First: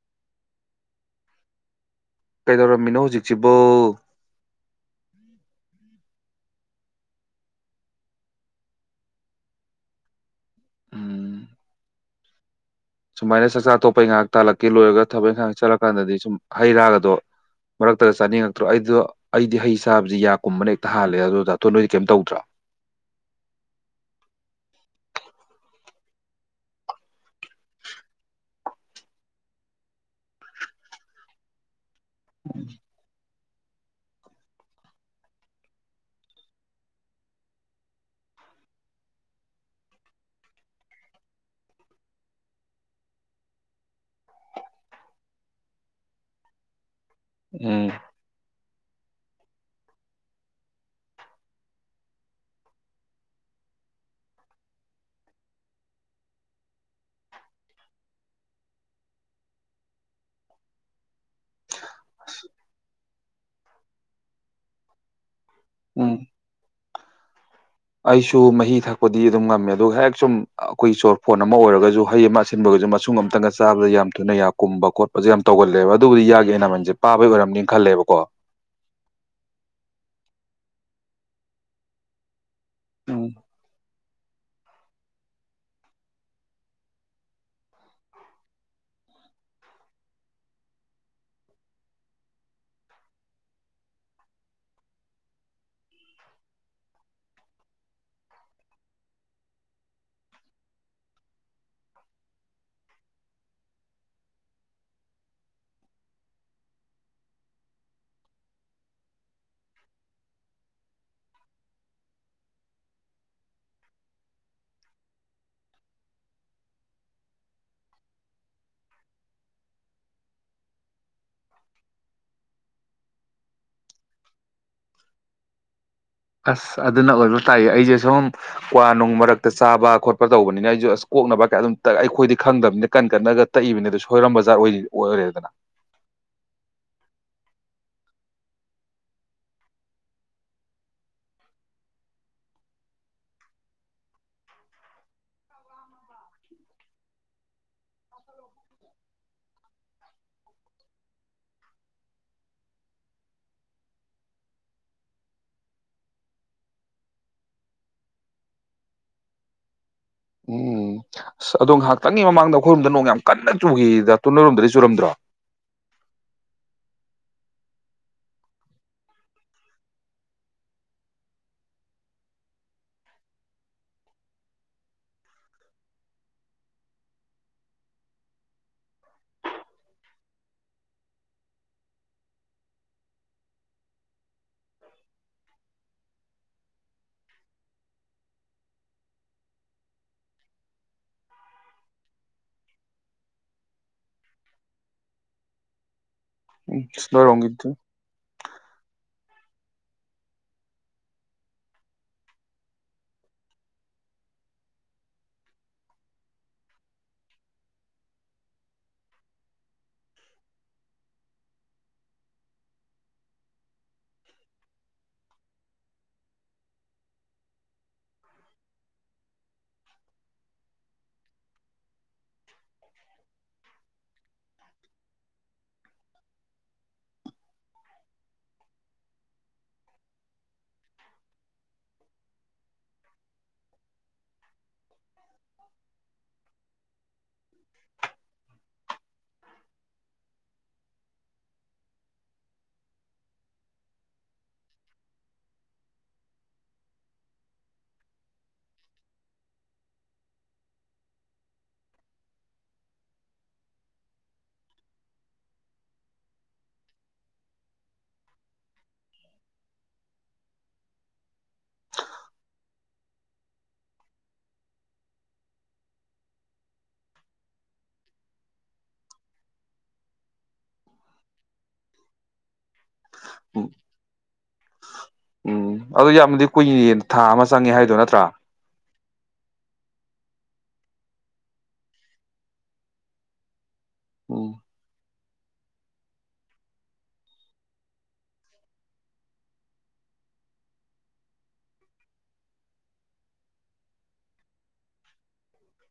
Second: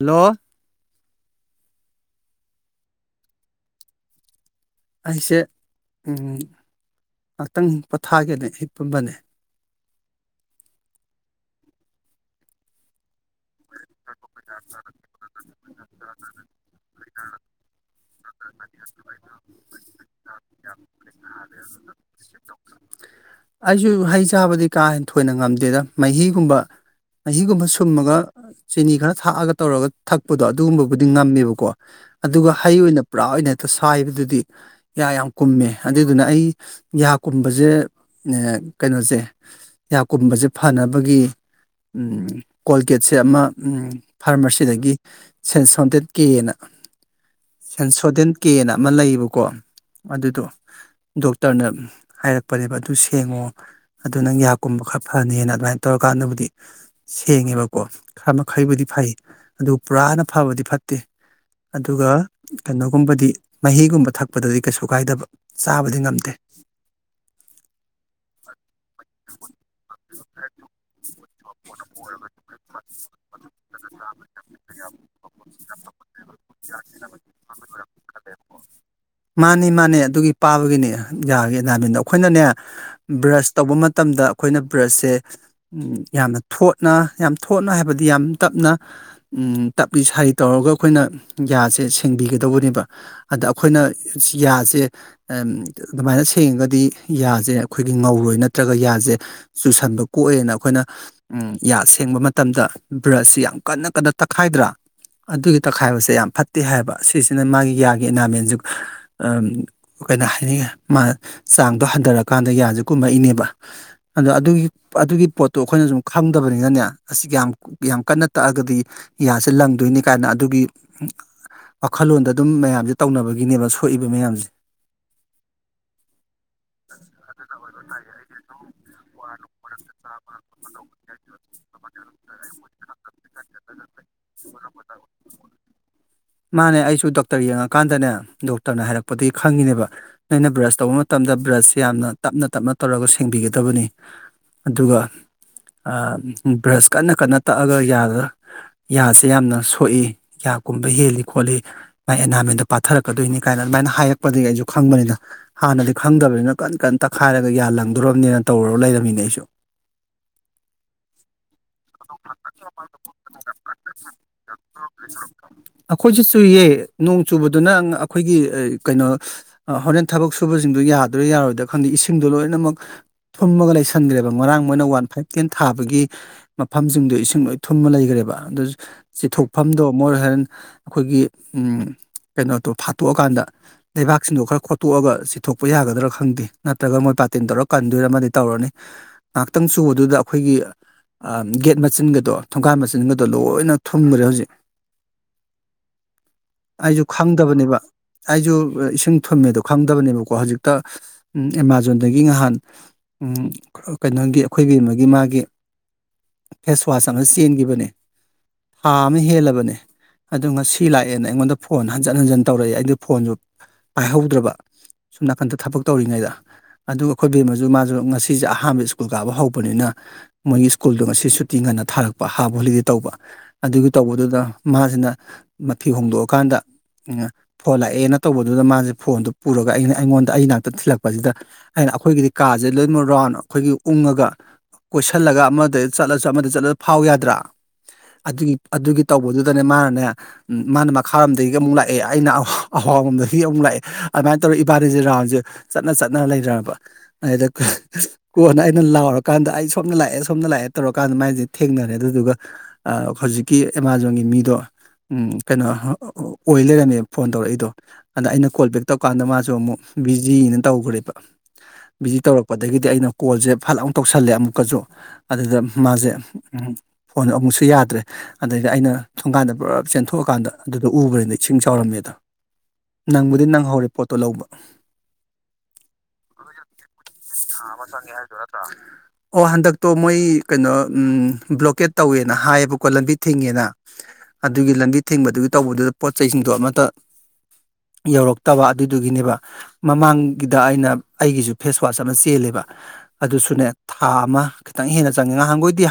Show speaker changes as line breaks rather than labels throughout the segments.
Hello
ꯀꯩꯗꯧꯔꯝꯃꯤꯅꯣ ꯍꯧꯖꯤꯛꯁꯤꯕꯣ
ꯑꯩꯁꯦ ꯉꯍꯥꯛꯇꯪ ꯄꯣꯊꯥꯒꯦꯅꯦ ꯍꯤꯄꯝꯕꯅꯦ
ꯁꯨꯃꯥꯏꯅ ꯆꯥꯛꯆꯥ ꯇꯣꯛꯄꯩ ꯉꯥꯏꯍꯥꯛ ꯇꯥꯜꯂꯛꯀꯤ ꯂꯣꯏꯔꯒ ꯊꯕꯛ ꯏꯪꯈꯥꯡ ꯆꯠꯂꯀꯥꯟꯗꯗꯤ ꯁꯨꯝ ꯍꯩ ꯔꯥꯒꯗꯣ ꯃꯔꯛꯇꯗ ꯆꯥꯅꯤꯡꯉꯛꯇ꯭ꯔꯣ ꯑꯩꯗꯣ ꯑꯩꯗꯤ ꯍꯩ ꯆꯥꯕꯁꯤ ꯌꯥ ꯀꯨꯝꯕꯅ ꯍꯦꯛꯇ ꯍꯥꯜꯂꯦ ꯑꯗꯨ ꯗꯥ ꯇꯣꯟ ꯅꯣꯏꯗꯤ ꯀꯩꯝ ꯇꯧꯗ꯭ꯔꯣ
ꯑꯩꯁꯨ ꯍꯩ ꯆꯥꯕꯗꯤ ꯀꯥ ꯍꯦꯟꯅ ꯊꯣꯏꯅ ꯉꯝꯗꯦꯗ ꯃꯍꯤꯒꯨꯝꯕ ꯃꯍꯤꯒꯨꯝꯕ ꯁꯨꯝꯃꯒ ꯆꯤꯅꯤ ꯈꯔ ꯊꯥꯛꯑꯒ ꯇꯧꯔꯒ ꯊꯛꯄꯗꯣ ꯑꯗꯨꯒꯨꯝꯕꯕꯨꯗꯤ ꯉꯝꯃꯦꯕꯀꯣ ꯑꯗꯨꯒ ꯍꯩ ꯑꯣꯏꯅ ꯄꯨꯔꯥ ꯑꯣꯏꯅ ꯇ ꯁꯥꯏꯕꯗꯨꯗꯤ ꯌꯥ ꯌꯥꯝ ꯀꯨꯝꯃꯦ ꯑꯗꯨꯏꯗꯨꯅ ꯑꯩ ꯌꯥ ꯀꯨꯝꯕꯁꯦ ꯀꯩꯅꯣꯁꯦ ꯌꯥ ꯀꯨꯝꯕꯁꯦ ꯐꯅꯕꯒꯤ ꯀꯣꯜꯒꯦꯠ ꯁꯦ ꯑꯃ ꯐꯥꯔꯃꯥꯁꯤꯗꯒꯤ ꯁꯦꯟ ꯁꯣꯟꯇꯦꯠ ꯀꯦꯅ
ꯎꯝ
ꯁꯦꯟꯁꯣꯗꯦꯟ ꯀꯦꯅ ꯑꯃ ꯂꯩꯌꯦꯕꯀꯣ ꯑꯗꯨꯗꯣ ꯗꯣꯛꯇꯔꯅ ꯍꯥꯏꯔꯛꯄꯅꯦꯕ ꯑꯗꯨ ꯁꯦꯡꯉꯣ ꯑꯗꯨ ꯅꯪ ꯌꯥꯍꯥꯛꯀꯨꯝꯕ ꯈꯔ ꯐꯅꯤꯅ ꯑꯗꯨꯃꯥꯏꯅ ꯇꯧꯔꯀꯥꯟꯗꯕꯨꯗꯤ ꯁꯦꯡꯉꯦꯕ ꯀꯣ ꯈꯔ ꯃꯈꯩꯕꯨꯗꯤ ꯐꯩ ꯑꯗꯨꯒ ꯄꯨꯔꯥꯅ ꯐꯕꯗꯤ ꯐꯠꯇꯦ ꯑꯗꯨꯒ ꯀꯩꯅꯣꯒꯨꯝꯕꯗꯤ ꯃꯍꯤꯒꯨꯝꯕ ꯊꯛꯄꯗꯗꯤ ꯀꯩꯁꯨ ꯀꯥꯏꯗꯕ ꯆꯥꯕꯗꯤ
ꯎꯝ
ꯉꯝꯗꯦ
ꯑꯩꯁꯨ ꯃꯍꯤ ꯊꯛꯄꯗꯤ ꯑꯗꯨꯝ ꯉꯝꯃꯦ ꯑꯗꯨꯒ ꯍꯦꯛ ꯁꯨꯝ ꯑꯩꯈꯣꯏ ꯆꯣꯔ ꯐꯣꯟ ꯑꯃ ꯑꯣꯏꯔꯒꯁꯨ ꯍꯩ ꯑꯃ ꯁꯤꯟꯕꯒꯁꯨ ꯃꯁꯨꯡ ꯑꯃꯝꯇꯪꯒ ꯆꯥꯕ ꯌꯥꯝ ꯊꯨꯅ ꯌꯥ ꯀꯨꯝꯕ ꯈꯣꯠꯄꯁꯨ ꯌꯥꯝ ꯇꯧꯒꯜꯂꯦꯕ ꯑꯗꯨꯕꯨꯗꯤ ꯌꯥꯒꯤ ꯑꯦꯅꯥꯃꯦꯟꯁꯦ ꯄꯥꯕꯩ ꯑꯣꯏꯔꯝꯅꯤꯅ ꯈꯜꯂꯦꯕꯀꯣ
ꯃꯥꯅꯤ ꯃꯥꯅꯦ ꯑꯗꯨꯒꯤ ꯄꯥꯕꯒꯤꯅꯦ ꯌꯥꯒꯤ ꯑꯦꯅꯥꯃꯦꯟꯗꯣ ꯑꯩꯈꯣꯏꯅꯅꯦ ꯕ꯭ꯔꯁ ꯇꯧꯕ ꯃꯠ ꯃꯇꯝꯗ ꯑꯩꯈꯣꯏꯅ ꯕ꯭ꯔꯁꯁꯦ ꯌꯥꯝꯅ ꯊꯣꯠꯅ ꯌꯥꯝ ꯊꯣꯠꯅ ꯍꯥꯏꯕꯗꯤ ꯌꯥꯝ ꯇꯞꯅ ꯎꯝ ꯇꯞꯂꯤ ꯁꯥꯔꯤ ꯇꯧꯔꯒ ꯑꯩꯈꯣꯏꯅ ꯌꯥꯁꯦ ꯁꯦꯡꯕꯤꯒꯗꯧꯕꯅꯦꯕ ꯑꯗ ꯑꯩꯈꯣꯏꯅ ꯌꯥꯁꯦ ꯑꯗꯨꯃꯥꯏꯅ ꯁꯦꯡꯉꯒꯗꯤ ꯌꯥꯁꯦ ꯑꯩꯈꯣꯏꯒꯤ ꯉꯧꯔꯣꯏ ꯅꯠꯇ꯭ꯔꯒ ꯌꯥꯁꯦ ꯆꯨꯁꯟꯕ ꯀꯣꯛꯑꯦꯅ ꯑꯩꯈꯣꯏꯅ ꯌꯥꯁꯦ ꯊꯦꯡꯕ ꯃꯇꯝꯗ ꯕ꯭ꯔꯁꯁꯤ ꯌꯥꯝ ꯀꯟꯅ ꯀꯟꯅ ꯇꯛꯈꯥꯏꯗ꯭ꯔꯥ ꯑꯗꯨꯒꯤ ꯇꯛꯈꯥꯏꯕꯁꯦ ꯌꯥꯝ ꯐꯠꯇꯦ ꯍꯥꯏꯕ ꯁꯤꯁꯤꯅ ꯃꯥꯒꯤ ꯌꯥꯒꯤ ꯑꯦꯅꯥꯃꯦꯟꯁꯨ ꯑꯝ ꯀꯩꯅꯣ ꯍꯥꯏꯅꯤ ꯃꯥ ꯆꯥꯡꯗꯣ ꯍꯟꯊꯔꯛꯀꯥꯟꯗ ꯌꯥꯁꯦ ꯀꯨꯝꯃꯛꯏꯅꯦꯕ ꯑꯗꯣ ꯑꯗꯨꯒꯤ ꯑꯗꯨꯒꯤ ꯄꯣꯠꯇꯣ ꯑꯩꯈꯣꯏꯅ ꯁꯨꯝ ꯈꯪꯗꯕꯅꯤꯅꯅꯦ ꯑꯁꯤ ꯌꯥꯝ ꯌꯥꯝ ꯀꯟꯅ ꯇꯛꯑꯒꯗꯤ ꯌꯥꯁꯦ ꯂꯪꯗꯣꯏꯅꯤ ꯀꯥꯏꯅ ꯑꯗꯨꯒꯤ ꯋꯥꯈꯜꯂꯣꯟꯗ ꯑꯗꯨꯝ ꯃꯌꯥꯝꯁꯦ ꯇꯧꯅꯕꯒꯤꯅꯦꯕ ꯁꯣꯛꯏꯕ ꯃꯌꯥꯝꯁꯦ
ꯑꯁ ꯑꯗꯨꯅ ꯑꯣꯏꯕ ꯇꯥꯏꯌꯦ ꯑꯩꯁꯦ ꯁꯨꯝ ꯀ꯭ꯋꯥ ꯅꯨꯡ ꯃꯔꯛꯇ ꯆꯥꯕ ꯈꯣꯠꯄ ꯇꯧꯕꯅꯤꯅ ꯑꯩꯁꯨ ꯑꯁ ꯀꯣꯛꯅꯕ ꯑꯗꯨꯝ ꯇꯥꯌ ꯑꯩꯈꯣꯏꯗꯤ ꯈꯪꯗꯕꯅꯤ ꯀꯟ ꯀꯟꯅꯒ ꯇꯛꯏꯕꯅꯦ ꯑꯗꯨ ꯁꯣꯏꯔꯝ ꯕꯖꯥꯔ ꯑꯣꯏ ꯑꯣꯏꯔꯦꯗꯅ
ꯃꯥꯅꯦ ꯑꯩꯁꯨ ꯗꯣꯛꯇꯔ ꯌꯦꯡꯉꯀꯥꯟꯗꯅꯦ ꯗꯣꯛꯇꯔꯅ ꯍꯥꯏꯔꯛꯄꯗꯒꯤ ꯈꯪꯉꯤꯅꯦꯕ ꯑꯩꯅꯥ ꯕ꯭ꯔꯁ ꯇꯧꯕ ꯃꯇꯝꯗ ꯕ꯭ꯔꯁꯁꯦ ꯌꯥꯝꯅ ꯇꯞꯅ ꯇꯞꯅ ꯇꯧꯔꯒ ꯁꯦꯡꯕꯤꯒꯗꯕꯅꯤ ꯑꯗꯨꯒ ꯕ꯭ꯔꯁ ꯀꯟꯅ ꯀꯟꯅ ꯇꯛꯑꯒ ꯌꯥꯗ ꯌꯥꯁꯦ ꯌꯥꯝꯅ ꯁꯣꯛꯏ ꯌꯥ ꯀꯨꯝꯕ ꯍꯦꯜꯂꯤ ꯈꯣꯠꯂꯤ ꯃꯥꯏ ꯑꯦꯅꯥꯏꯟꯃꯦꯟꯗꯣ ꯄꯥꯊꯔꯛꯀꯗꯣꯏꯅꯤ ꯀꯥꯏꯅ ꯑꯗꯨꯃꯥꯏꯅ ꯍꯥꯏꯔꯛꯄꯗꯒꯤ ꯑꯩꯁꯨ ꯈꯪꯕꯅꯤꯅ ꯍꯥꯟꯅꯗꯤ ꯈꯪꯗꯕꯅꯤꯅ ꯀꯟ ꯀꯟꯅ ꯇꯛꯈꯥꯏꯔꯒ ꯌꯥꯜꯂꯪꯗꯣꯔꯔꯕꯅꯤꯅ ꯇꯧꯔꯨꯔ ꯂꯩꯔꯝꯃꯤꯅꯦ ꯑꯩꯁꯨ
ꯎꯝ ꯑꯁ ꯑꯗꯣ ꯉꯥꯏꯍꯥꯛꯇꯪꯒꯤ ꯃꯃꯥꯡꯗ ꯑꯩꯈꯣꯏꯔꯣꯝꯗ ꯅꯣꯡ ꯌꯥꯝ ꯀꯟꯅ ꯆꯨꯒꯤꯌ ꯗꯥꯇꯣꯟ ꯇꯨꯂꯔꯣꯝꯗꯗꯤ ꯆꯨꯔꯝꯗ꯭ꯔꯣ
ꯑꯩꯈꯣꯏꯁꯦ ꯆꯨꯏꯌꯦ ꯅꯣꯡ ꯆꯨꯕꯗꯨꯅ ꯑꯩꯈꯣꯏꯒꯤ ꯀꯩꯅꯣ ꯍꯣꯔꯦꯟ ꯊꯕꯛ ꯁꯨꯕꯁꯤꯡꯗꯣ ꯌꯥꯗ꯭ꯔꯥ ꯌꯥꯔꯣꯏꯗ꯭ꯔꯥ ꯈꯪꯗꯦ ꯏꯁꯤꯡꯗꯣ ꯂꯣꯏꯅꯃꯛ ꯊꯨꯝꯃꯒ ꯂꯩꯁꯟꯈ꯭ꯔꯦꯕ ꯉꯔꯥꯡ ꯃꯣꯏꯅ ꯋꯥꯟ ꯐꯥꯏꯚ ꯇꯦꯟ ꯊꯥꯕꯒꯤ ꯃꯐꯝꯁꯤꯡꯗꯣ ꯏꯁꯤꯡ ꯂꯣꯏ ꯊꯨꯝꯃ ꯂꯩꯈ꯭ꯔꯦꯕ ꯑꯗꯨ ꯆꯤꯊꯣꯛꯐꯝꯗꯣ ꯃꯣꯔ ꯍꯣꯔꯦꯟ ꯑꯩꯈꯣꯏꯒꯤ ꯀꯩꯅꯣꯗꯣ ꯐꯥꯠꯇꯣꯛꯑꯀꯥꯟꯗ ꯂꯩꯕꯥꯛꯁꯤꯡꯗꯣ ꯈꯔ ꯈꯣꯠꯇꯣꯛꯑꯒ ꯆꯤꯊꯣꯛꯄ ꯌꯥꯒꯗ꯭ꯔꯥ ꯈꯪꯗꯦ ꯅꯠꯇ꯭ꯔꯒ ꯃꯣꯏ ꯄꯥꯇꯦꯟ ꯇꯧꯔ ꯀꯟꯗꯣꯏꯔꯃ ꯇꯧꯔꯅꯤ ꯉꯥꯏꯍꯥꯛꯇꯪ ꯆꯨꯕꯗꯨꯗ ꯑꯩꯈꯣꯏꯒꯤ ꯒꯦꯠ ꯃꯆꯤꯟꯒꯗꯣ ꯊꯣꯡꯒꯥꯥꯟ ꯃꯆꯤꯟꯒꯗꯣ ꯂꯣꯏꯅ ꯊꯨꯝꯈ꯭ꯔꯦ ꯍꯧꯖꯤꯛ
ꯎꯝ
ꯑꯩꯁꯨ
ꯑꯁ ꯅꯣꯏꯔꯣꯝꯒꯤꯗꯤ
ꯈꯪꯗꯕꯅꯦꯕ ꯑꯩꯁꯨ ꯏꯁꯤꯡ ꯊꯨꯝꯃꯦꯗꯣ ꯈꯪꯗꯕꯅꯦꯕꯀꯣ ꯍꯧꯖꯤꯛꯇ ꯑꯦꯃꯥꯖꯣꯟꯗꯒꯤ ꯉꯍꯥꯟ ꯀꯩꯅꯣꯒꯤ ꯑꯩꯈꯣꯏꯕꯤ ꯑꯃꯒꯤ ꯃꯥꯒꯤ ꯐꯦꯁꯋꯥꯁ ꯑꯃ ꯆꯦꯟꯒꯤꯕꯅꯦ ꯊꯥ ꯑꯃ ꯍꯦꯜꯂꯕꯅꯦ ꯑꯗꯨ ꯉꯁꯤ ꯂꯥꯛꯑꯦꯅ ꯑꯩꯉꯣꯟꯗ ꯐꯣꯟ ꯍꯟꯖꯤꯟ ꯍꯟꯖꯤꯟ ꯇꯧꯔꯛꯏꯦ ꯑꯩꯗ ꯐꯣꯟꯁꯨ ꯄꯥꯏꯍꯧꯗ꯭ꯔꯕ ꯁꯨꯝ ꯅꯥꯀꯟꯗ ꯊꯕꯛ ꯇꯧꯔꯤꯉꯩꯗ ꯑꯗꯨꯒ ꯑꯩꯈꯣꯏ ꯕꯦꯝꯃꯁꯨ ꯃꯥꯁꯨ ꯉꯁꯤꯁꯦ ꯑꯍꯥꯟꯕ ꯁ꯭ꯀꯨꯜ ꯀꯥꯕ ꯍꯧꯕꯅꯤꯅ ꯃꯣꯏꯒꯤ ꯁ꯭ꯀꯨꯜꯗꯣ ꯉꯁꯤ ꯁꯨꯇꯤ ꯉꯟꯅ ꯊꯥꯔꯛꯄ ꯍꯥꯕ ꯍꯣꯂꯤꯗꯦ ꯇꯧꯕ ꯑꯗꯨꯒꯤ ꯇꯧꯕꯗꯨꯗ ꯃꯥꯁꯤꯅ ꯃꯊꯤ ꯍꯣꯡꯗꯣꯛꯑꯀꯥꯟꯗ ꯐꯣꯜ ꯂꯛꯑꯦꯅ ꯇꯧꯕꯗꯨꯗ ꯃꯥꯁꯦ ꯐꯣꯟꯗꯨ ꯄꯨꯔꯒ ꯑꯩꯅ ꯑꯩꯉꯣꯟꯗ ꯑꯩ ꯅꯥꯛꯇ ꯊꯤꯜꯂꯛꯄꯁꯤꯗ ꯑꯩꯅ ꯑꯩꯈꯣꯏꯒꯤꯗꯤ ꯀꯥꯔꯠ ꯖꯥꯂꯦꯃꯥ ꯔꯥꯎꯟ ꯑꯩꯈꯣꯏꯒꯤ ꯎꯡꯉꯒ ꯀꯣꯏꯁꯤꯜꯂꯒ ꯑꯃꯗ ꯆꯠꯂꯁꯨ ꯑꯃꯗ ꯆꯠꯂꯁꯨ ꯐꯥꯎ ꯌꯥꯗ꯭ꯔꯥ ꯑꯗꯨꯒꯤ ꯑꯗꯨꯒꯤ ꯇꯧꯕꯗꯨꯗꯅꯦ ꯃꯥꯅꯅꯦ ꯃꯥꯅ ꯃꯈꯥꯔꯣꯝꯗꯒꯤ ꯑꯃꯨꯛ ꯂꯥꯛꯑꯦ ꯑꯩꯅ ꯑꯋꯥꯕꯝꯗꯒꯤ ꯑꯃꯨꯛ ꯂꯥꯛꯑꯦ ꯑꯗꯨꯃꯥꯏꯅ ꯇꯧꯔ ꯏꯕꯥꯅꯤꯁꯦ ꯔꯥꯎꯟꯁꯦ ꯆꯠꯅ ꯆꯠꯅ ꯂꯩꯔꯔꯕ ꯑꯗ ꯀꯣꯟꯅ ꯑꯩꯅ ꯂꯥꯎꯔꯀꯥꯟꯗ ꯑꯩ ꯁꯣꯝꯅ ꯂꯥꯛꯑꯦ ꯁꯣꯝꯅ ꯂꯥꯛꯑꯦ ꯇꯧꯔꯀꯥꯟꯗ ꯃꯥꯏꯁꯦ ꯊꯦꯡꯅꯔꯦ ꯑꯗꯨꯗꯨꯒ ꯍꯧꯖꯤꯛꯀꯤ ꯑꯦꯃꯥꯖꯣꯟꯒꯤ ꯃꯤꯗꯣ ꯀꯩꯅꯣ ꯑꯣꯏ ꯂꯩꯔꯝꯃꯦꯕ ꯐꯣꯟ ꯇꯧꯔꯛꯏꯗꯣ ꯑꯗ ꯑꯩꯅ ꯀꯣꯜ ꯕꯦꯛ ꯇꯧꯔꯀꯥꯟꯗ ꯃꯥꯁꯨ ꯑꯃꯨꯛ ꯕꯤꯖꯤꯅ ꯇꯧꯈ꯭ꯔꯦꯕ ꯕꯤꯖꯤ ꯇꯧꯔꯛꯄꯗꯒꯤꯗꯤ ꯑꯩꯅ ꯀꯣꯜꯁꯦ ꯐꯠ ꯑꯃꯨꯛ ꯇꯧꯁꯜꯂꯦ ꯑꯃꯨꯛꯀꯁꯨ ꯑꯗꯨꯗ ꯃꯥꯁꯦ ꯐꯣꯟ ꯑꯃꯨꯛꯁꯨ ꯌꯥꯗ꯭ꯔꯦ ꯑꯗꯒꯤ ꯑꯩꯅ ꯊꯣꯡꯀꯥꯟꯗ ꯄꯨꯔꯥ ꯆꯦꯟꯊꯣꯛꯑꯀꯥꯟꯗ ꯑꯗꯨꯗꯣ ꯎꯕ꯭ꯔꯅꯤ ꯏꯁꯤꯡ ꯆꯥꯎꯥꯎꯔꯝꯃꯦꯗ ꯅꯪꯕꯨꯗꯤ ꯅꯪ
ꯎꯝ
ꯍꯧꯔꯦ ꯄꯣꯠꯇꯣ ꯂꯧꯕ
ꯎꯝ ꯑꯗꯨ ꯌꯥꯝꯅꯗꯤ ꯀꯨꯏꯌꯦ ꯊꯥ ꯑꯃ ꯍꯥꯏꯗꯣ
ꯆꯪꯉꯦ
ꯅꯠꯇ꯭ꯔꯥ
ꯍꯥꯏꯠꯇ꯭ꯔ ꯑꯣ ꯍꯟꯗꯛꯇꯣ ꯃꯣꯏ ꯀꯩꯅꯣ ꯕ꯭ꯂꯣꯀꯦꯠ ꯇꯧꯋꯦꯅ ꯍꯥꯏꯌꯦꯕꯀꯣ ꯂꯝꯕꯤ ꯊꯤꯡꯉꯦꯅ
ꯎꯝ
ꯑꯗꯨꯒꯤ ꯂꯝꯕꯤ ꯊꯤꯡꯕꯗꯨꯒꯤ ꯇꯧꯕꯗꯨꯗ ꯄꯣꯠ ꯆꯩꯁꯤꯡꯗꯣ ꯑꯃꯠꯇ ꯌꯧꯔꯛꯇꯕ ꯑꯗꯨꯗꯨꯒꯤꯅꯦꯕ ꯃꯃꯥꯡꯒꯤꯗ ꯑꯩꯅ ꯑꯩꯒꯤꯁꯨ ꯐꯦꯁꯋꯥꯁ ꯑꯃ ꯆꯦꯜꯂꯦꯕ ꯑꯗꯨꯁꯨꯅꯦ ꯊꯥ ꯑꯃ ꯈꯤꯇꯪ ꯍꯦꯟꯅ ꯆꯪꯉꯦ ꯉꯍꯥꯟꯈꯣꯏꯗꯤ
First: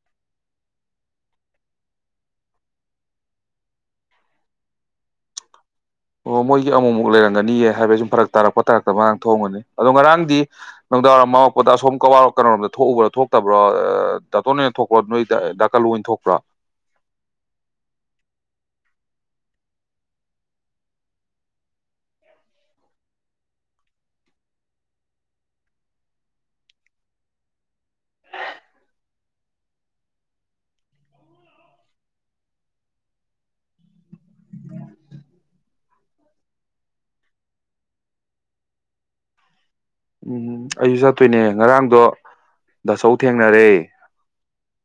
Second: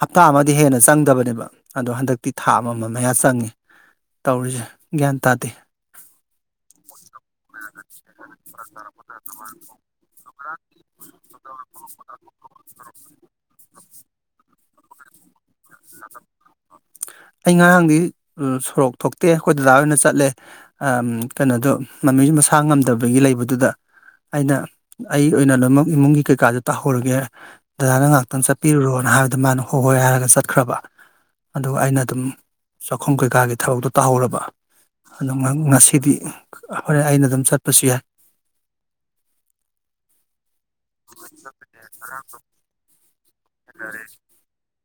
ꯍꯞꯇꯥ ꯑꯃꯗꯤ ꯍꯦꯟꯅ ꯆꯪꯗꯕꯅꯦꯕ ꯑꯗꯣ ꯍꯟꯗꯛꯇꯤ ꯊꯥ ꯑꯃ ꯑꯃ ꯑꯃ ꯃꯌꯥ ꯆꯪꯉꯤ ꯇꯧꯔꯤꯁꯦ ꯒ꯭ꯌꯥꯟ ꯇꯥꯗꯦ
ꯑꯣ ꯃꯣꯏꯒꯤ ꯑꯃꯨꯛꯃꯨꯛ ꯂꯩꯔꯝꯒꯅꯤꯌꯦ ꯍꯥꯏꯕ ꯁꯨꯝ ꯐꯔꯛ ꯇꯥꯔꯛꯄ ꯇꯥꯔꯛꯇꯕ ꯉꯔꯥꯡ ꯊꯣꯡꯒꯅꯤ ꯑꯗꯣ ꯉꯔꯥꯡꯗꯤ ꯅꯨꯡꯗꯥꯡꯋꯥꯏꯔꯝ ꯑꯃꯔꯛꯄꯗ ꯑꯁꯣꯝ ꯀꯋꯥꯔ ꯀꯩꯅꯔꯣꯝꯗ ꯊꯣꯛꯎꯕ꯭ꯔꯣ ꯊꯣꯛꯇꯕ꯭ꯔꯣ ꯇꯥꯇꯣꯟ ꯍꯥꯛ ꯊꯣꯛ ꯅꯣꯏ ꯗꯥꯀꯜꯂꯨ ꯑꯣꯏꯅ ꯊꯣꯛꯄ꯭ꯔꯣ
ꯑꯩ ꯉꯔꯥꯡꯗꯤ ꯁꯣꯔꯣꯛ ꯊꯣꯛꯇꯦ ꯑꯩꯈꯣꯏ ꯗꯗꯥ ꯑꯣꯏꯅ ꯆꯠꯂꯦ ꯀꯩꯅꯣꯗꯣ ꯃꯃꯤꯁꯨ ꯃꯁꯥ ꯉꯝꯗꯕꯒꯤ ꯂꯩꯕꯗꯨꯗ ꯑꯩꯅ ꯑꯩ ꯑꯣꯏꯅ ꯂꯣꯏꯅꯃꯛ ꯏꯃꯨꯡꯒꯤ ꯀꯩꯀꯥꯗ ꯇꯥꯍꯧꯔꯒꯦ ꯗꯗꯥꯅ ꯉꯥꯏꯍꯥꯛꯇꯪ ꯆꯠꯄꯤꯔꯨꯔꯣꯅ ꯍꯥꯏꯕꯗ ꯃꯥꯅ ꯍꯣꯏ ꯍꯣꯏ ꯍꯥꯏꯔꯒ ꯆꯠ ꯈ꯭ꯔꯕ ꯑꯗꯨꯒ ꯑꯩꯅ ꯑꯗꯨꯝ ꯆꯥꯛꯈꯨꯝ ꯀꯩꯀꯥꯒꯤ ꯊꯕꯛꯇꯣ ꯇꯥꯍꯧꯔꯕ ꯑꯗꯨ ꯉꯁꯤꯗꯤ ꯍꯣꯔꯦꯟ ꯑꯩꯅ ꯑꯗꯨꯝ ꯆꯠꯄꯁꯨ ꯌꯥꯏ
ꯎꯝꯝ ꯑꯩꯁꯨ ꯆꯠꯇꯣꯏꯅꯦ ꯉꯔꯥꯡꯗꯣ ꯍꯥꯆꯧ ꯊꯦꯡꯅꯔꯦ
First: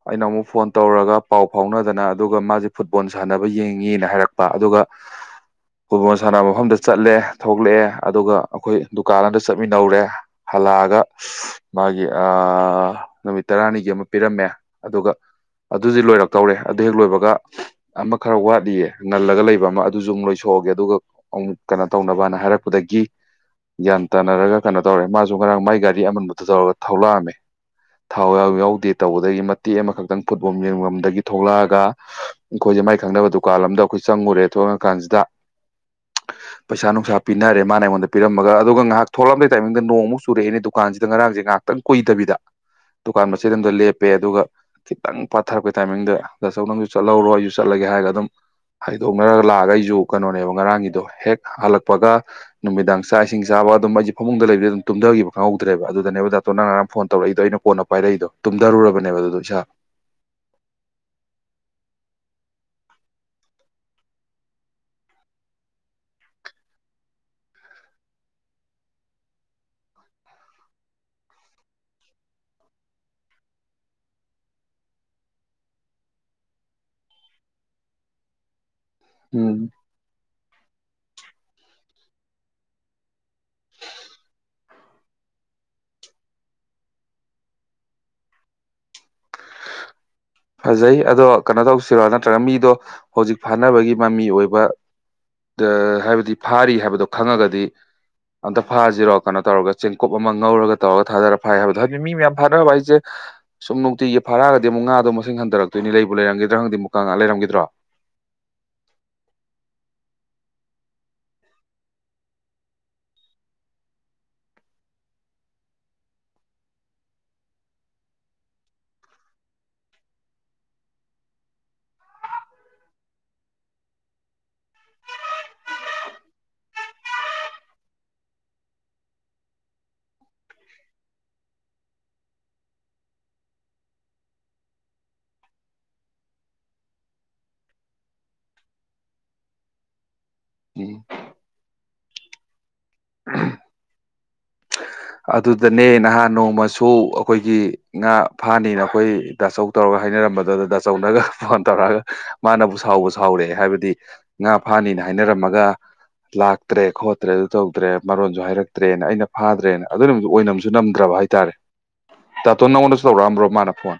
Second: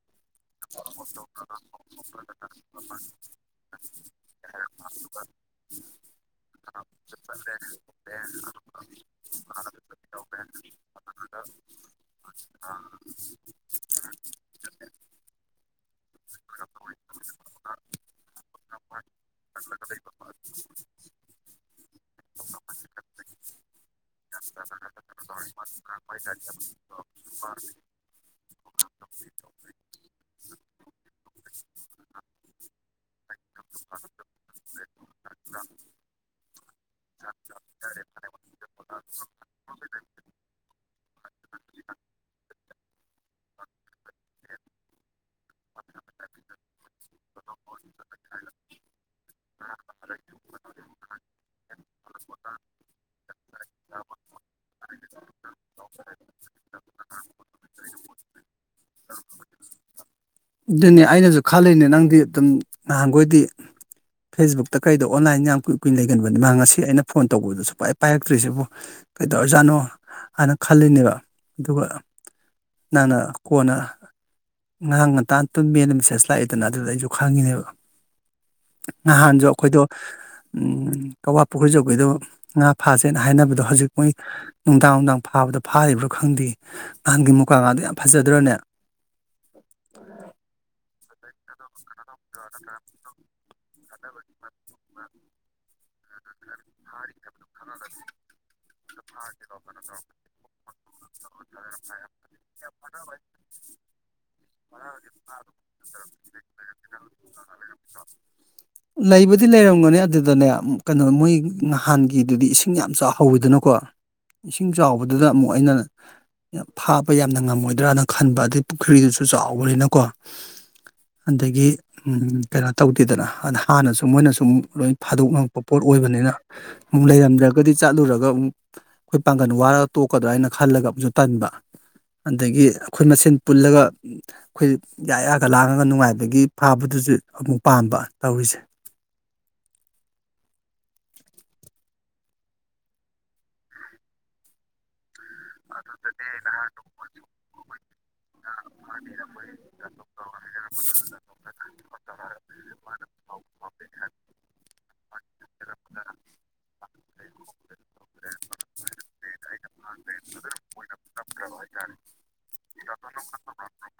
ꯑꯩꯅ ꯑꯃꯨꯛ ꯐꯣꯟ ꯇꯧꯔꯒ ꯄꯥꯎ ꯐꯥꯎꯅꯗꯅ ꯑꯗꯨꯒ ꯃꯥꯁꯦ ꯐꯨꯠꯕꯣꯜ ꯁꯥꯟꯅꯕ ꯌꯦꯡꯉꯤꯅ ꯍꯥꯏꯔꯛꯄ ꯑꯗꯨꯒ ꯐꯨꯠꯕꯣꯜ ꯁꯥꯟꯅꯕ ꯃꯐꯝꯗ ꯆꯠꯂꯦ ꯊꯣꯛꯂꯛꯑꯦ ꯑꯗꯨꯒ ꯑꯩꯈꯣꯏ ꯗꯨꯀꯥꯟ ꯑꯃꯗ ꯆꯠꯃꯤꯟꯔꯨꯔꯦ ꯍꯜꯂꯛꯑꯒ ꯃꯥꯒꯤ ꯑ ꯑ ꯑ ꯑ ꯅꯨꯃꯤꯠ ꯇꯔꯥꯅꯤꯒꯤ ꯑꯃ ꯄꯤꯔꯝꯃꯦ ꯑꯗꯨꯒ ꯑꯗꯨꯗꯤ ꯂꯣꯏꯔꯛꯇꯧꯔꯦ ꯑꯗꯨ ꯍꯦꯛ ꯂꯣꯏꯕꯒ ꯑꯃ ꯈꯔ ꯋꯥꯠꯂꯤꯌꯦ ꯅꯜꯂꯒ ꯂꯩꯕ ꯑꯃ ꯑꯗꯨꯁꯨ ꯑꯃꯨꯛ ꯂꯣꯏꯊꯣꯛꯑꯒꯦ ꯑꯗꯨꯒ ꯑꯃꯨꯛ ꯀꯩꯅꯣ ꯇꯧꯅꯕꯅ ꯍꯥꯏꯔꯛꯄꯗꯒꯤ ꯒ꯭ꯌꯥꯟ ꯇꯥꯅꯔꯒ ꯀꯩꯅꯣ ꯃꯥꯁꯨ ꯉꯔꯥꯡ ꯃꯥꯏ ꯒꯥꯔꯤ ꯑꯃꯟꯕꯗꯨ ꯇꯧꯔꯒ ꯊꯣꯛ ꯂꯛꯑꯝꯃꯦ ꯊꯥꯎ ꯌꯥꯎ ꯌꯥꯎꯗꯦ ꯇꯧꯕꯗꯒꯤ ꯃꯇꯦꯛ ꯑꯃꯈꯛꯇ ꯐꯨꯠꯕꯣꯝ ꯌꯦꯡꯐꯝꯗꯒꯤ ꯊꯣꯛꯂꯛꯑꯒ ꯑꯩꯈꯣꯏꯁꯦ ꯃꯥꯏ ꯈꯪꯗꯅꯕ ꯗꯨꯀꯥꯟ ꯑ ꯑꯃꯗ ꯑꯩꯈꯣꯏ ꯆꯪꯉꯨꯔꯦ ꯊꯣꯛꯉꯀꯥꯟꯁꯤꯗ ꯄꯩꯁꯥ ꯅꯨꯡꯁꯥ ꯄꯤꯅꯔꯦ ꯃꯥꯅ ꯑꯩꯉꯣꯟꯗ ꯄꯤꯔꯝꯃꯒ ꯑꯗꯨꯒ ꯉꯥꯏꯍꯥꯛ ꯊꯣꯛꯂꯝ ꯇꯥꯏꯃꯤꯡꯗ ꯅꯣꯡꯃꯨꯛ ꯆꯨꯔꯛꯑꯦꯅꯦ ꯗꯨꯀꯥꯟꯁꯤꯗ ꯉꯔꯥꯡꯁꯦ ꯉꯥꯏꯍꯥꯛꯇꯪ ꯀꯨꯏꯗꯕꯤꯗ ꯗꯨꯀꯥꯟ ꯃꯆꯦꯗ ꯑꯃꯝꯗ ꯂꯦꯞꯄꯦ ꯑꯗꯨꯒ ꯈꯤꯇꯪ ꯄꯥꯊꯛꯄ ꯇꯥꯏꯃꯤꯡꯗ ꯗꯥ ꯆꯧ ꯅꯝꯁꯨ ꯆꯠꯍꯧꯔꯣꯏ ꯑꯩ ꯆꯠꯂꯒꯦ ꯍꯥꯏꯔꯒ ꯑꯗꯨꯝ ꯍꯥꯏꯗꯣꯛꯅꯔꯒ ꯂꯥꯛꯑꯒ ꯑꯩꯁꯨ ꯀꯩꯅꯣꯅꯦꯕ ꯉꯔꯥꯡꯒꯤꯗꯣ ꯍꯦꯛ ꯍꯜꯂꯛꯄꯒ ꯅꯨꯃꯤꯗꯥꯡ ꯆꯥꯛ ꯏꯁꯤꯡ ꯆꯥꯕ ꯑꯗꯨꯝ ꯑꯩꯁ ꯐꯃꯨꯡꯗ ꯂꯩꯕꯗ ꯑꯗꯨꯝ ꯇꯨꯝꯊꯈꯤꯕ ꯈꯪꯍꯧꯗ꯭ꯔꯦꯕ ꯑꯗꯨꯗꯅꯦꯕ ꯗꯥꯛꯇꯣ ꯅꯪ ꯉꯔꯥꯡ ꯐꯣꯟ ꯇꯧꯔꯛꯏꯗꯣ ꯑꯩꯅ ꯀꯣꯟꯅ ꯄꯥꯏꯔꯛꯏꯗꯣ ꯇꯨꯝꯊꯔꯨꯔꯕꯅꯦꯕ ꯑꯗꯨꯗꯣ ꯏꯁꯥ
ꯑꯗꯨꯅꯦ ꯑꯩꯅꯁꯨ ꯈꯜꯂꯤꯅꯦ ꯅꯪꯗꯤ ꯑꯗꯨꯝ ꯅꯍꯥꯟꯈꯣꯏꯗꯤ ꯐꯦꯁꯕꯨꯛꯇ ꯀꯩꯗꯣ ꯑꯣꯟꯂꯥꯏꯟ ꯌꯥꯝ ꯀꯨꯏ ꯀꯨꯏ ꯂꯩꯒꯟꯕꯅꯤ ꯃꯍꯥꯛ ꯉꯁꯤ ꯑꯩꯅ ꯐꯣꯟ ꯇꯧꯕꯗ ꯁꯨꯄꯥꯏ ꯄꯥꯏꯔꯛꯇ꯭ꯔꯤꯁꯤꯕꯨ ꯀꯩꯗꯧꯔꯖꯥꯠꯅꯣ ꯍꯥꯏꯅ ꯈꯜꯂꯤꯅꯦꯕ ꯑꯗꯨꯒ ꯅꯪꯅ ꯀꯣꯟꯅ ꯉꯍꯥꯡ ꯉꯇꯇꯝ ꯃꯦꯜꯗ ꯃꯦꯁꯦꯖ ꯂꯥꯛꯑꯦꯗꯅ ꯑꯗꯨꯗ ꯑꯩꯁꯨ ꯈꯪꯉꯤꯅꯦꯕ ꯅꯍꯥꯟꯁꯨ
ꯎꯝ
ꯑꯩꯈꯣꯏꯗꯣ ꯀꯋꯥ ꯄꯨꯈ꯭ꯔꯤꯁꯨ ꯑꯩꯈꯣꯏꯗꯣ ꯉꯥ ꯐꯥꯥꯁꯦꯅ ꯍꯥꯏꯅꯕꯗꯣ ꯍꯧꯖꯤꯛ ꯃꯣꯏ ꯅꯨꯡꯗꯥꯡ ꯅꯨꯡꯗꯥꯡ ꯐꯥꯕꯗꯣ ꯐꯥꯔꯤꯕ꯭ꯔꯥ ꯈꯪꯗꯦ ꯅꯍꯥꯟꯒꯤ ꯃꯨꯀꯥ ꯉꯥꯗꯣ ꯌꯥꯝ ꯐꯖꯗ꯭ꯔꯅꯦ
ꯐꯖꯩ ꯑꯗꯣ ꯀꯩꯅꯣ ꯇꯧꯁꯤꯔꯣ ꯅꯠꯇ꯭ꯔꯒ ꯃꯤꯗꯣ ꯍꯧꯖꯤꯛ ꯐꯥꯅꯕꯒꯤ ꯃꯃꯤ ꯑꯣꯏꯕ ꯍꯥꯏꯕꯗꯤ ꯐꯥꯔꯤ ꯍꯥꯏꯕꯗꯣ ꯈꯪꯉꯒꯗꯤ ꯗꯤ ꯑꯝꯇ ꯐꯥꯁꯤꯔꯣ ꯀꯩꯅꯣ ꯇꯧꯔꯒ ꯆꯦꯡꯀꯨꯞ ꯑꯃ ꯉꯧꯔꯒ ꯇꯣ ꯊꯥꯖꯔ ꯐ ꯍꯥꯏꯕꯗꯣ ꯍꯥꯏꯗꯤ ꯃꯤ ꯃꯌꯥꯝ ꯐꯥꯔꯕ ꯑꯩꯁꯦ ꯁꯨꯝ ꯅꯨꯡꯇꯤꯒꯤ ꯐꯥꯔꯛꯑꯒꯗꯤ ꯑꯃꯨꯛ ꯉꯥꯗꯣ ꯃꯁꯤꯡ ꯃꯁꯤꯡ ꯍꯟꯊꯔꯛꯇꯣꯏꯅꯤ ꯂꯩꯕꯨ ꯂꯩꯔꯝꯒꯗ꯭ꯔꯥ ꯈꯪꯗꯤ ꯃꯨꯀꯥ ꯉꯥꯛ ꯂꯩꯔꯝꯈꯤꯗ꯭ꯔꯣ
ꯂꯩꯕꯗꯤ ꯂꯩꯔꯝꯒꯅꯤ ꯑꯗꯨꯗꯅꯦ ꯀꯩꯅꯣ ꯃꯣꯏ ꯅꯍꯥꯟꯒꯤꯗꯨꯗꯤ ꯏꯁꯤꯡ ꯌꯥꯝ ꯆꯥꯎꯍꯧꯋꯤꯗꯅꯀꯣ ꯏꯁꯤꯡ ꯆꯥꯎꯕꯗꯨꯗ ꯑꯃꯨꯛ ꯑꯩꯅ ꯐꯥꯕ ꯌꯥꯝꯅ ꯉꯝꯃꯣꯏꯗ꯭ꯔꯅ ꯈꯟꯕ ꯑꯗꯩ ꯄꯨꯈ꯭ꯔꯤꯗꯨꯁꯨ ꯆꯥꯎꯕꯅꯤꯅꯀꯣ ꯑꯗꯒꯤ ꯀꯩꯅꯣ ꯇꯧꯗꯦꯗꯅ ꯍꯥꯟꯅꯁꯨ ꯃꯣꯏꯅꯁꯨ ꯑꯃꯨꯛ ꯂꯣꯏ ꯐꯥꯗꯣꯛ ꯉꯛꯄ ꯄꯣꯠ ꯑꯣꯏꯕꯅꯤꯅ ꯑꯃꯨꯛ ꯂꯩꯔꯝꯗ꯭ꯔꯒꯗꯤ ꯆꯠꯂꯨꯔꯒ ꯑꯃꯨꯛ ꯑꯩꯈꯣꯏ ꯄꯥꯡꯒꯜ ꯋꯥꯔꯒ ꯇꯣꯛꯀꯗ꯭ꯔꯥ ꯍꯥꯏꯅ ꯈꯜꯂꯒ ꯇꯟꯕ ꯑꯗꯒꯤ ꯑꯩꯈꯣꯏ ꯃꯁꯦꯟ ꯄꯨꯜꯂꯒ ꯑꯩꯈꯣꯏ ꯌꯥꯌꯥꯒ ꯂꯥꯡꯉꯒ ꯅꯨꯡꯉꯥꯏꯕꯒꯤ ꯐꯥꯕꯗꯨꯁꯨ ꯑꯃꯨꯛ ꯄꯥꯝꯕ ꯇꯧꯔꯤꯁꯦ
ꯎꯝ [inaudible] ꯑꯗꯨꯗꯅꯦ ꯅꯍꯥꯟ ꯅꯣꯡꯃꯁꯨ ꯑꯩꯈꯣꯏꯒꯤ ꯉꯥ ꯐꯥꯅꯤꯅ ꯑꯩꯈꯣꯏ ꯗꯥꯆꯧ ꯇꯧꯔꯒ ꯍꯥꯏꯅꯔꯝꯕꯗꯨꯗ ꯗꯥꯆꯧꯅꯒ ꯐꯣꯟ ꯇꯧꯔꯛꯑꯒ ꯃꯥꯅꯕꯨ ꯁꯥꯎꯕ ꯁꯥꯎꯔꯛꯑꯦ ꯍꯥꯏꯕꯗꯤ ꯉꯥ ꯐꯥꯅꯤꯅ ꯍꯥꯏꯅꯔꯝꯃꯒ ꯂꯥꯛꯇ꯭ꯔꯦ ꯈꯣꯠꯇ꯭ꯔꯦ ꯑꯗꯨ ꯇꯧꯗ꯭ꯔꯦ ꯃꯔꯣꯟꯁꯨ ꯍꯥꯏꯔꯛꯇ꯭ꯔꯦꯅ ꯑꯩꯅ ꯐꯥꯗ꯭ꯔꯦꯅ ꯣꯏꯅ ꯑꯣꯏꯅꯝꯁꯨ ꯅꯝꯗ꯭ꯔꯕ ꯍꯥꯏꯇꯥꯔꯦ ꯇꯥꯇꯣꯟ ꯅꯪꯉꯣꯟꯗꯁꯨ ꯇꯧꯔꯛꯑꯝꯕ꯭ꯔꯣ ꯃꯥꯅ ꯐꯣꯟ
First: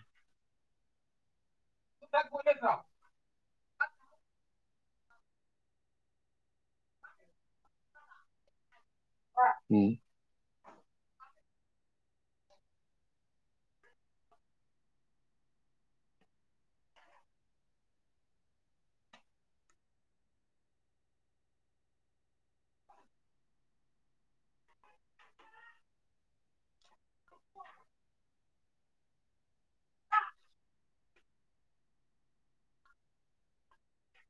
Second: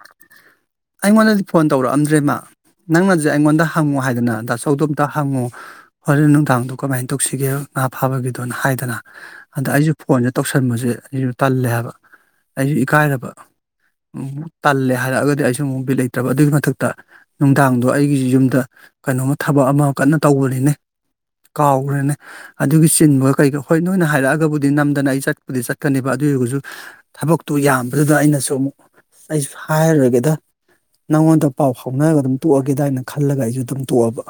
ꯑꯩꯉꯣꯟꯗꯗꯤ ꯐꯣꯟ ꯇꯧꯔꯛꯑꯝꯗ꯭ꯔꯦ ꯃꯥ ꯅꯪꯅꯁꯨ ꯑꯩꯉꯣꯟꯗ ꯍꯪꯉꯨ ꯍꯥꯏꯗꯅ ꯑ ꯆꯧꯗꯣꯝꯇ ꯍꯪꯉꯨ ꯍꯣꯔꯦꯟ ꯅꯨꯡꯗꯥꯡꯗꯣ ꯀꯃꯥꯏꯅ ꯇꯧꯁꯤꯒꯦ ꯉꯥ ꯐꯥꯕꯒꯤꯗꯣꯅ ꯍꯥꯏꯗꯅ ꯑꯗ
ꯎꯝ
ꯑꯩꯁꯨꯦ ꯐꯣꯟꯁꯦ ꯇꯧꯁꯤꯦ ꯊꯟꯕꯁꯦ ꯑꯩꯁꯨ ꯇꯜꯂꯦ ꯍꯥꯏꯕ ꯑꯩꯁꯨ ꯏꯀꯥꯏꯔꯕ ꯇꯜꯂꯦ ꯍꯥꯏꯔꯛꯑꯒꯗꯤ ꯑꯩꯁꯨ ꯑꯃꯨꯛ ꯕꯤꯠ ꯂꯩꯇ꯭ꯔꯕ ꯑꯗꯨꯒꯤ ꯃꯊꯛꯇ ꯅꯨꯡꯗꯥꯡꯗꯣ ꯑꯩꯒꯤꯁꯤ ꯌꯨꯝꯗ ꯀꯩꯅꯣꯝꯃ ꯊꯕꯛ ꯑꯃ ꯀꯟꯅ ꯇꯧꯕꯅꯤꯅꯦ ꯀꯥꯎꯈ꯭ꯔꯦꯅꯦ ꯑꯗꯨꯒꯤ ꯆꯤꯟꯕꯒ ꯀꯩꯒ ꯍꯣꯏ ꯅꯣꯏꯅ ꯍꯥꯏꯔꯛꯑꯒꯕꯨꯗꯤ ꯅꯝꯗꯅ ꯑꯩ ꯆꯠꯄꯗꯤ ꯆꯠꯀꯅꯦꯕ ꯑꯗꯨ ꯑꯣꯏꯔꯒꯁꯨ ꯊꯕꯛꯇꯨ ꯌꯥꯝꯕꯗꯨꯗ ꯑꯩꯅꯁꯨ ꯑꯃꯨꯛ ꯑꯩꯁꯨ ꯍꯥꯏꯔꯨꯔꯒꯦꯗ ꯅꯪꯉꯣꯟꯗ ꯄꯥꯎ ꯐꯥꯎꯅꯔꯒ ꯑꯗꯨꯝ ꯇꯣꯛꯑꯒꯦꯗꯅ ꯈꯜꯂꯒ ꯑꯩꯁꯨ ꯑꯗꯨꯝ ꯇꯣꯛꯑꯕ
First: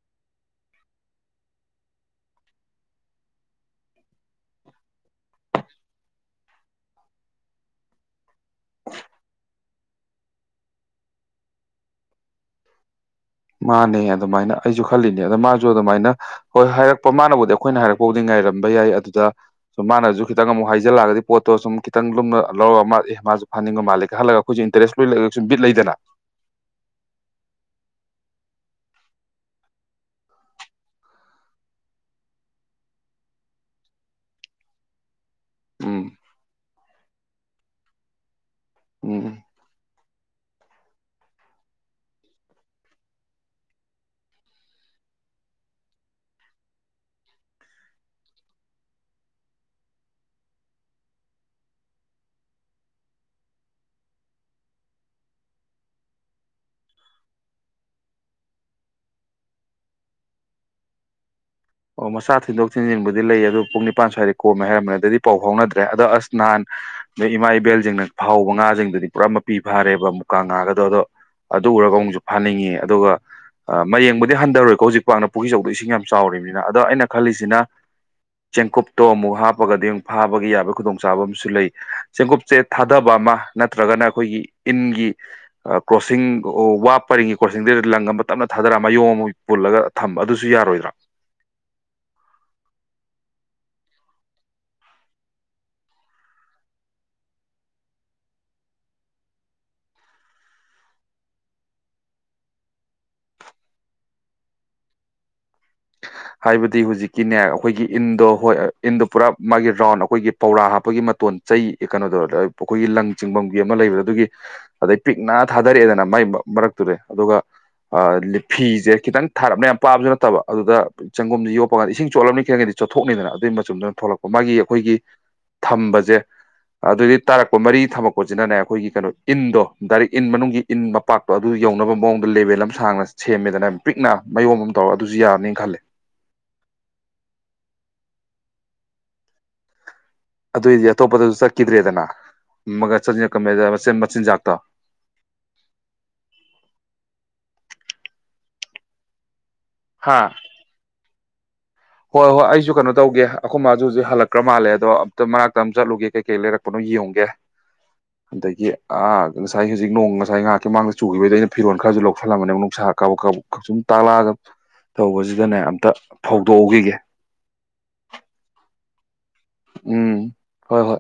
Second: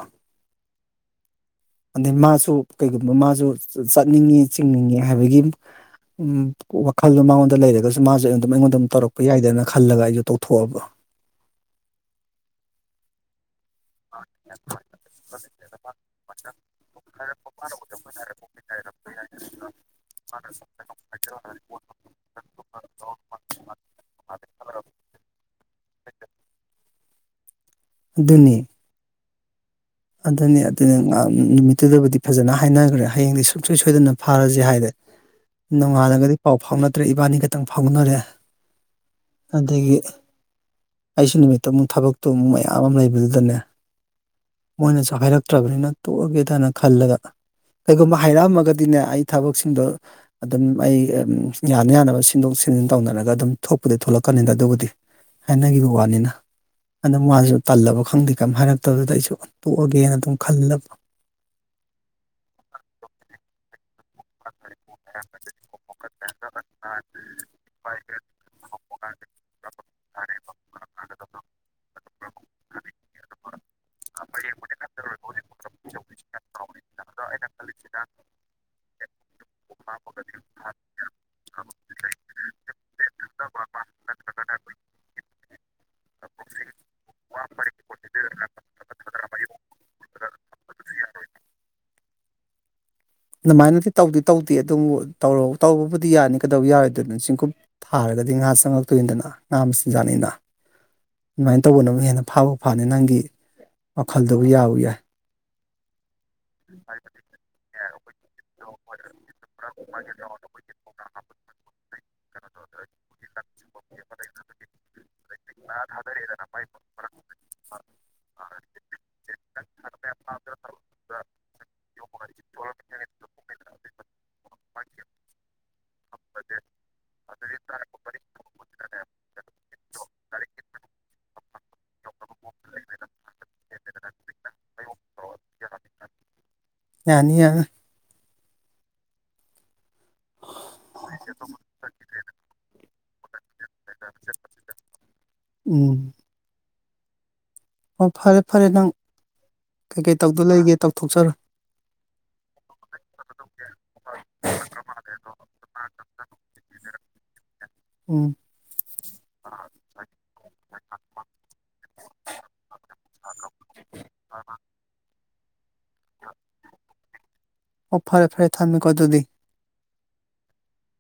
ꯑꯗꯩ ꯃꯥꯁꯨ ꯀꯩꯒꯨꯝꯕ ꯃꯥꯁꯨ ꯆꯠꯅꯤꯡꯉꯤ ꯆꯤꯡꯅꯤꯡꯉꯤ ꯍꯥꯏꯕꯒꯤ ꯎ ꯋꯥꯈꯜꯗꯣ ꯃꯉꯣꯟꯗ ꯂꯩꯔꯒꯁꯨ ꯃꯥꯁꯦꯝ ꯑꯩꯉꯣꯟꯗꯝꯧꯔꯛꯄ ꯌꯥꯏꯗꯅ ꯈꯜꯂ ꯑꯩꯁꯨ ꯇꯧ ꯊꯣꯛꯣꯛꯑꯕ
ꯃꯥꯅꯦ ꯑꯗꯨꯃꯥꯏꯅ ꯑꯩꯁꯨ ꯈꯜꯂꯤꯅꯦ ꯑꯗꯣ ꯃꯥꯁꯨ ꯑꯗꯨꯃꯥꯏꯅ ꯍꯣꯏ ꯍꯥꯏꯔꯛꯄ ꯃꯥꯅꯕꯨꯗꯤ ꯑꯩꯈꯣꯏꯅ ꯍꯥꯏꯔꯛꯄꯕꯨꯥꯎꯗꯤ ꯉꯥꯏꯔꯝꯕ ꯌꯥꯏ ꯑꯗꯨꯗ ꯁ ꯃꯥꯅꯁꯨ ꯈꯤꯇꯪ ꯑꯃꯨꯛ ꯍꯥꯏꯖꯤꯜꯂꯛꯑꯒꯗꯤ ꯄꯣꯠꯇꯣ ꯁꯨꯝ ꯈꯤꯇꯪ ꯂꯨꯝꯅ ꯂꯧꯔꯒ ꯃꯥ ꯑꯦ ꯃꯥꯁꯨ ꯐꯥꯅꯤꯡꯕ ꯃꯥꯜꯂꯦꯒ ꯈꯜꯂꯒ ꯑꯩꯈꯣꯏꯁꯨ ꯏꯟꯇꯔꯦꯁ ꯂꯣꯏ ꯂꯩꯒ ꯁꯨꯝ ꯕꯤꯠ ꯂꯩꯗꯅ
ꯑꯗꯨꯅꯤ ꯑꯗꯨꯅꯤ ꯑꯗꯨꯅꯤ ꯅꯨꯃꯤꯠꯇꯨꯗꯕꯨꯗꯤ ꯐꯖꯅ ꯍꯥꯏꯅꯈ꯭ꯔꯦ ꯍꯌꯦꯡꯗꯤ ꯁꯨꯡꯁꯣꯏ ꯁꯣꯏꯗꯅ ꯐꯥꯔꯁꯦ ꯍꯥꯏꯔꯦ
ꯎꯝ
ꯅꯣꯡꯉꯥꯜꯂꯒꯗꯤ ꯄꯥꯎ ꯐꯥꯎꯅꯗ꯭ꯔꯦ ꯏꯕꯥꯅꯤ ꯈꯛꯇꯪ ꯐꯥꯎꯅꯔꯦ
ꯎꯝ
ꯑꯗꯒꯤ ꯑꯩꯁꯨ ꯅꯨꯃꯤꯠꯇ ꯑꯃꯨꯛ ꯊꯕꯛꯇꯨ ꯑꯃꯨꯛ ꯃꯌꯥꯝ ꯑꯃ ꯂꯩꯕꯗꯨꯗꯅꯦ ꯃꯣꯏꯅꯁꯨ ꯍꯥꯏꯔꯛꯇ꯭ꯔꯕꯅꯤꯅ ꯇꯣꯛꯑꯒꯦꯗꯅ ꯈꯜꯂꯒ ꯀꯩꯒꯨꯝꯕ ꯍꯥꯏꯔꯛꯑꯝꯃꯒꯗꯤꯅꯦ ꯑꯩ ꯊꯕꯛꯁꯤꯡꯗꯣ ꯑꯗꯨꯝ ꯑꯩ ꯌꯥꯅ ꯌꯥꯅꯕ ꯁꯤꯟꯗꯣꯛ ꯁꯤꯖꯤꯟ ꯇꯧꯅꯔꯒ ꯑꯗꯨꯝ ꯊꯣꯛꯄꯗꯤ ꯊꯣꯛꯂꯛꯀꯅꯤꯗ ꯑꯗꯨꯕꯨꯗꯤ ꯍꯥꯏꯅꯒꯤꯈꯤꯕ ꯋꯥꯅꯤꯅ ꯑꯗꯨꯗ ꯃꯥꯁꯨ ꯇꯜꯂꯕ ꯈꯪꯗꯦ ꯀꯩꯝ ꯍꯥꯏꯔꯛꯇꯕꯗꯨꯗ ꯑꯩꯁꯨ ꯄꯣꯛꯑꯒꯦꯅ ꯑꯗꯨꯝ ꯈꯜꯂꯕ
ꯑꯣ ꯃꯆꯥ ꯊꯤꯟꯗꯣꯛ ꯊꯤꯟꯖꯤꯟꯕꯨꯗꯤ ꯂꯩ ꯑꯗꯨ ꯄꯨꯡ꯫ ꯅꯤꯄꯥꯟ ꯁ꯭ꯋꯥꯏꯗꯩ ꯀꯣꯝꯃꯦ ꯍꯥꯏꯔꯝꯝꯕꯅꯤ ꯑꯗꯩꯗꯤ ꯄꯥꯎ ꯐꯥꯎꯅꯗ꯭ꯔꯦ ꯑꯗꯣ ꯑꯁ ꯅꯍꯥꯟ ꯅꯣꯏ ꯏꯃꯥ ꯏꯕꯦꯜꯁꯤꯡꯅ ꯐꯥꯍꯧꯕ ꯉꯥꯁꯤꯡꯗꯨꯗꯤ ꯄꯨꯔꯥ ꯃꯄꯤ ꯐꯥꯔꯦꯕ ꯃꯨꯀꯥ ꯉꯥꯒꯗꯣ ꯑꯗꯣ ꯑꯗꯨ ꯎꯔꯒ ꯑꯃꯨꯛꯁꯨ ꯐꯥꯅꯤꯡꯉꯦ ꯑꯗꯨꯒ ꯃꯌꯦꯡꯕꯨꯗꯤ ꯍꯟꯊꯔꯣꯏꯀꯣ ꯍꯧꯖꯤꯛ ꯄꯅ ꯄꯨꯈ꯭ꯔꯤ ꯆꯧꯗꯣ ꯏꯁꯤꯡ ꯌꯥꯝ ꯆꯥꯎꯔꯤꯕꯅꯤ꯫ ꯑꯗꯣ ꯑꯩꯅ ꯈꯜꯂꯤꯁꯤꯅ ꯆꯦꯡꯀꯨꯞꯇꯣ꯫ ꯑꯃꯨꯛ ꯍꯥꯞꯄꯒꯗꯤ ꯑꯃꯨꯛ ꯐꯥꯕꯒꯤ ꯌꯥꯕꯒꯤ ꯈꯨꯗꯣꯡꯆꯥꯕ ꯑꯃꯁꯨ ꯂꯩ ꯆꯦꯡꯒꯨꯞꯁꯦ ꯊꯥꯗꯕ ꯑꯃ ꯅꯠꯇ꯭ꯔꯒꯅ ꯑꯩꯈꯣꯏꯒꯤ ꯏꯟꯒꯤ ꯀ꯭ꯔꯣꯁꯤꯡ ꯋꯥ ꯄꯔꯤꯡꯒꯤ ꯀ꯭ꯔꯣꯁꯤꯡꯗꯨ ꯂꯪ ꯑꯃ ꯇꯞꯅ ꯊꯥꯗꯔ ꯃꯥꯏꯌꯣꯡ ꯑꯃꫭꯏꯅ ꯄꯨꯜꯂꯒ ꯊꯝꯕ ꯑꯗꯨꯁꯨ ꯌꯥꯔꯣꯏꯗ꯭ꯔꫭ꯫
ꯑꯗꯨꯃꯥꯏꯅꯗꯤ ꯇꯧꯗꯤ ꯇꯧꯗꯦ ꯑꯗꯨꯕꯨ ꯇꯧꯔ ꯇꯧꯕꯕꯨꯗꯤ ꯌꯥꯅꯤ ꯀꯩꯗꯧꯕ ꯌꯥꯔꯣꯏꯗꯨꯅ ꯆꯤꯡꯀꯨꯞ ꯊꯥꯔꯒꯗꯤ ꯉꯥ ꯆꯪꯉꯛꯇꯣꯏꯅꯤꯗꯅ ꯉꯥ ꯃꯆꯤꯟꯖꯥꯛꯅꯤꯅ ꯑꯗꯨꯃꯥꯏꯅ ꯇꯧꯕꯅ ꯑꯃꯨꯛ ꯍꯦꯟꯅ ꯐꯥꯕ ꯐꯥꯅꯤ ꯅꯪꯒꯤ ꯋꯥꯈꯜꯗꯕꯨ ꯌꯥꯎ ꯌꯥꯏ
ꯍꯥꯏꯕꯗꯤ ꯍꯨꯖꯤꯛꯀꯤꯅꯦ ꯑꯈꯣꯏꯒꯤ ꯏꯟꯗꯣ ꯍꯣꯏ ꯏꯟꯗꯣ ꯄꯨꯔꯥ ꯃꯥꯒꯤ ꯔꯥꯎꯟ ꯑꯈꯣꯏꯒꯤ ꯄꯧꯔꯥ ꯍꯥꯞꯄꯒꯤ ꯃꯇꯣꯟ ꯆꯩ ꯀꯩꯅꯣꯗꯣ ꯑꯈꯣꯏꯒꯤ ꯂꯪ ꯆꯤꯡꯕꯝꯒꯤ ꯑꯃ ꯂꯩꯕꯗꫭ ꯑꯗꯨꯒꯤ ꯑꯗꯩ ꯄꯤꯛꯅ ꯊꯥꯗꯔꯛꯑꯦꯗꯅ ꯃꯥꯏ ꯃꯔꯛꯇꯨꯗ ꯑꯗꯨꯒ ꯐꯤꯁꯦ ꯈꯤꯇꯪ ꯊꯥꯔꯞꯅ ꯌꯥꯝ ꯄꯥꯕꯁꯨ ꯅꯠꯇꯕ꯫ ꯑꯗꯨꯗ꯫ ꯆꯪꯒꯨꯝꯗꫭ ꯌꯣꯞꯄ ꯀꯥꯟꯗ ꯏꯁꯤꯡ ꯆꯣꯠꯂꯝꯅꯤ ꯈꯔꯒꯗꯤ ꯆꯣꯠꯊꯣꯛꯅꯤꯗꯅ ꯑꯗꯨꯏ ꯃꯆꯨꯝꯗꯨꯅ ꯊꯣꯛꯂꯛꯄ ꯃꯥꯒꯤ ꯑꯩꯈꯣꯏꯒꯤ ꯊꯝꯕꯁꯦ ꯑꯗꯨꯗꯩ ꯇꯥꯔꯛꯄ ꯃꯔꯤ ꯊꯝꯃꯛꯄꯁꯤꯅꯅꯦ ꯑꯈꯣꯏꯒꯤ ꯀꯩꯅꯣ ꯏꯟꯗꯣ ꯗꯥꯏꯔꯦꯛ ꯏꯟ ꯃꯅꯨꯡꯒꯤ ꯏꯟ ꯃꯄꯥꯛꯇꯣ ꯑꯗꯨ ꯌꯧꯅꯕ ꯃꯑꯣꯡꯗ ꯂꯦꯚꯦꯜ ꯑꯃ ꯁꯥꯡꯅ ꯁꯦꯝꯃꯦꯗꯅ ꯄꯤꯛꯅ ꯃꯥꯌꯣꯝ ꯑꯃ ꯇꯧꯔ ꯑꯗꯨꯁꯨ ꯌꯥꯔꯅꯤ ꯈꯜꯂꯦ꯫꯫
ꯌꯥꯅꯤ ꯌꯥꯅꯤ꯫
ꯑꯗꯨꯏꯗꯤ ꯑꯇꯣꯞꯄꯗꯁꯨ ꯆꯠꯈꯤꯗ꯭ꯔꯦꯗꯅ [unintelligible] [unintelligible] ꯀꯃꯦꯟꯗ ꯃꯆꯤꯟ ꯃꯆꯤꯟꯖꯒꯇꫭ꯫
ꯎꯝ ꯑꯣ ꯐꯔꯦ ꯐꯔꯦ ꯅꯪ꯫ ꯀꯩꯀꯩ
ꯍꯥꯥ
ꯇꯧꯗꯨ ꯂꯩꯒꯦ ꯇꯧꯊꯣꯛꯆꯔꫭ꯫
ꯍꯣꯏ ꯍꯣꯏ ꯑꯩꯁꯨ ꯀꯩꯅꯣ ꯇꯧꯒꯦ ꯑꯈꯣꯏ ꯃꯥꯁꯨ ꯍꯧꯖꯤꯛ ꯍꯜꯂꯛꯈ꯭ꯔ ꯃꯥꯜꯂꯦ ꯑꯗꯣ ꯑꯝꯇ ꯃꯅꯥꯛꯇ ꯑꯃꯇ ꯆꯠꯂꯨꯒꯦ ꯀꯩꯀꯩ ꯂꯩꯔꯛꯄꯅꯣ ꯌꯦꯡꯉꯨꯒꯦ꯫
ꯎꯝ
[unintelligible] ꯑꯗꯒꯤ ꯑꯥ ꯉꯁꯥꯏ ꯍꯧꯖꯤꯛ ꯅꯣꯡ ꯉꯁꯥꯏ ꯉꯥꯏꯍꯥꯛꯀꯤ ꯃꯥꯡꯗ ꯆꯨꯈꯤꯕꯩꯗꫭ ꯑꯩꯅ ꯐꯤꯔꯣꯜ ꯈꯔꯁꯨ ꯂꯧꯁꯤꯜꯂꯝꯃꯅꯦ ꯅꯨꯡꯁꯥ ꯀꯥꯕꯛ ꯀꯥ ꯁꯨꯝ ꯇꯥꯛꯂꯛꯑꯒ ꯇꯧꯕꯁꯤ꯫ ꯖꯅꯦ꯫ ꯇ ꯐꯧ꯫ ꯍꯧꯒꯤꯒꯦ꯫
ꯑꯣ ꯐꯔꯦ ꯐꯔꯦ ꯊꯝꯃꯦꯀꯣ ꯑꯗꯨꯗꯤ꯫
ꯎꯝ ꯍꯣꯏ ꯍꯣꯏ꯫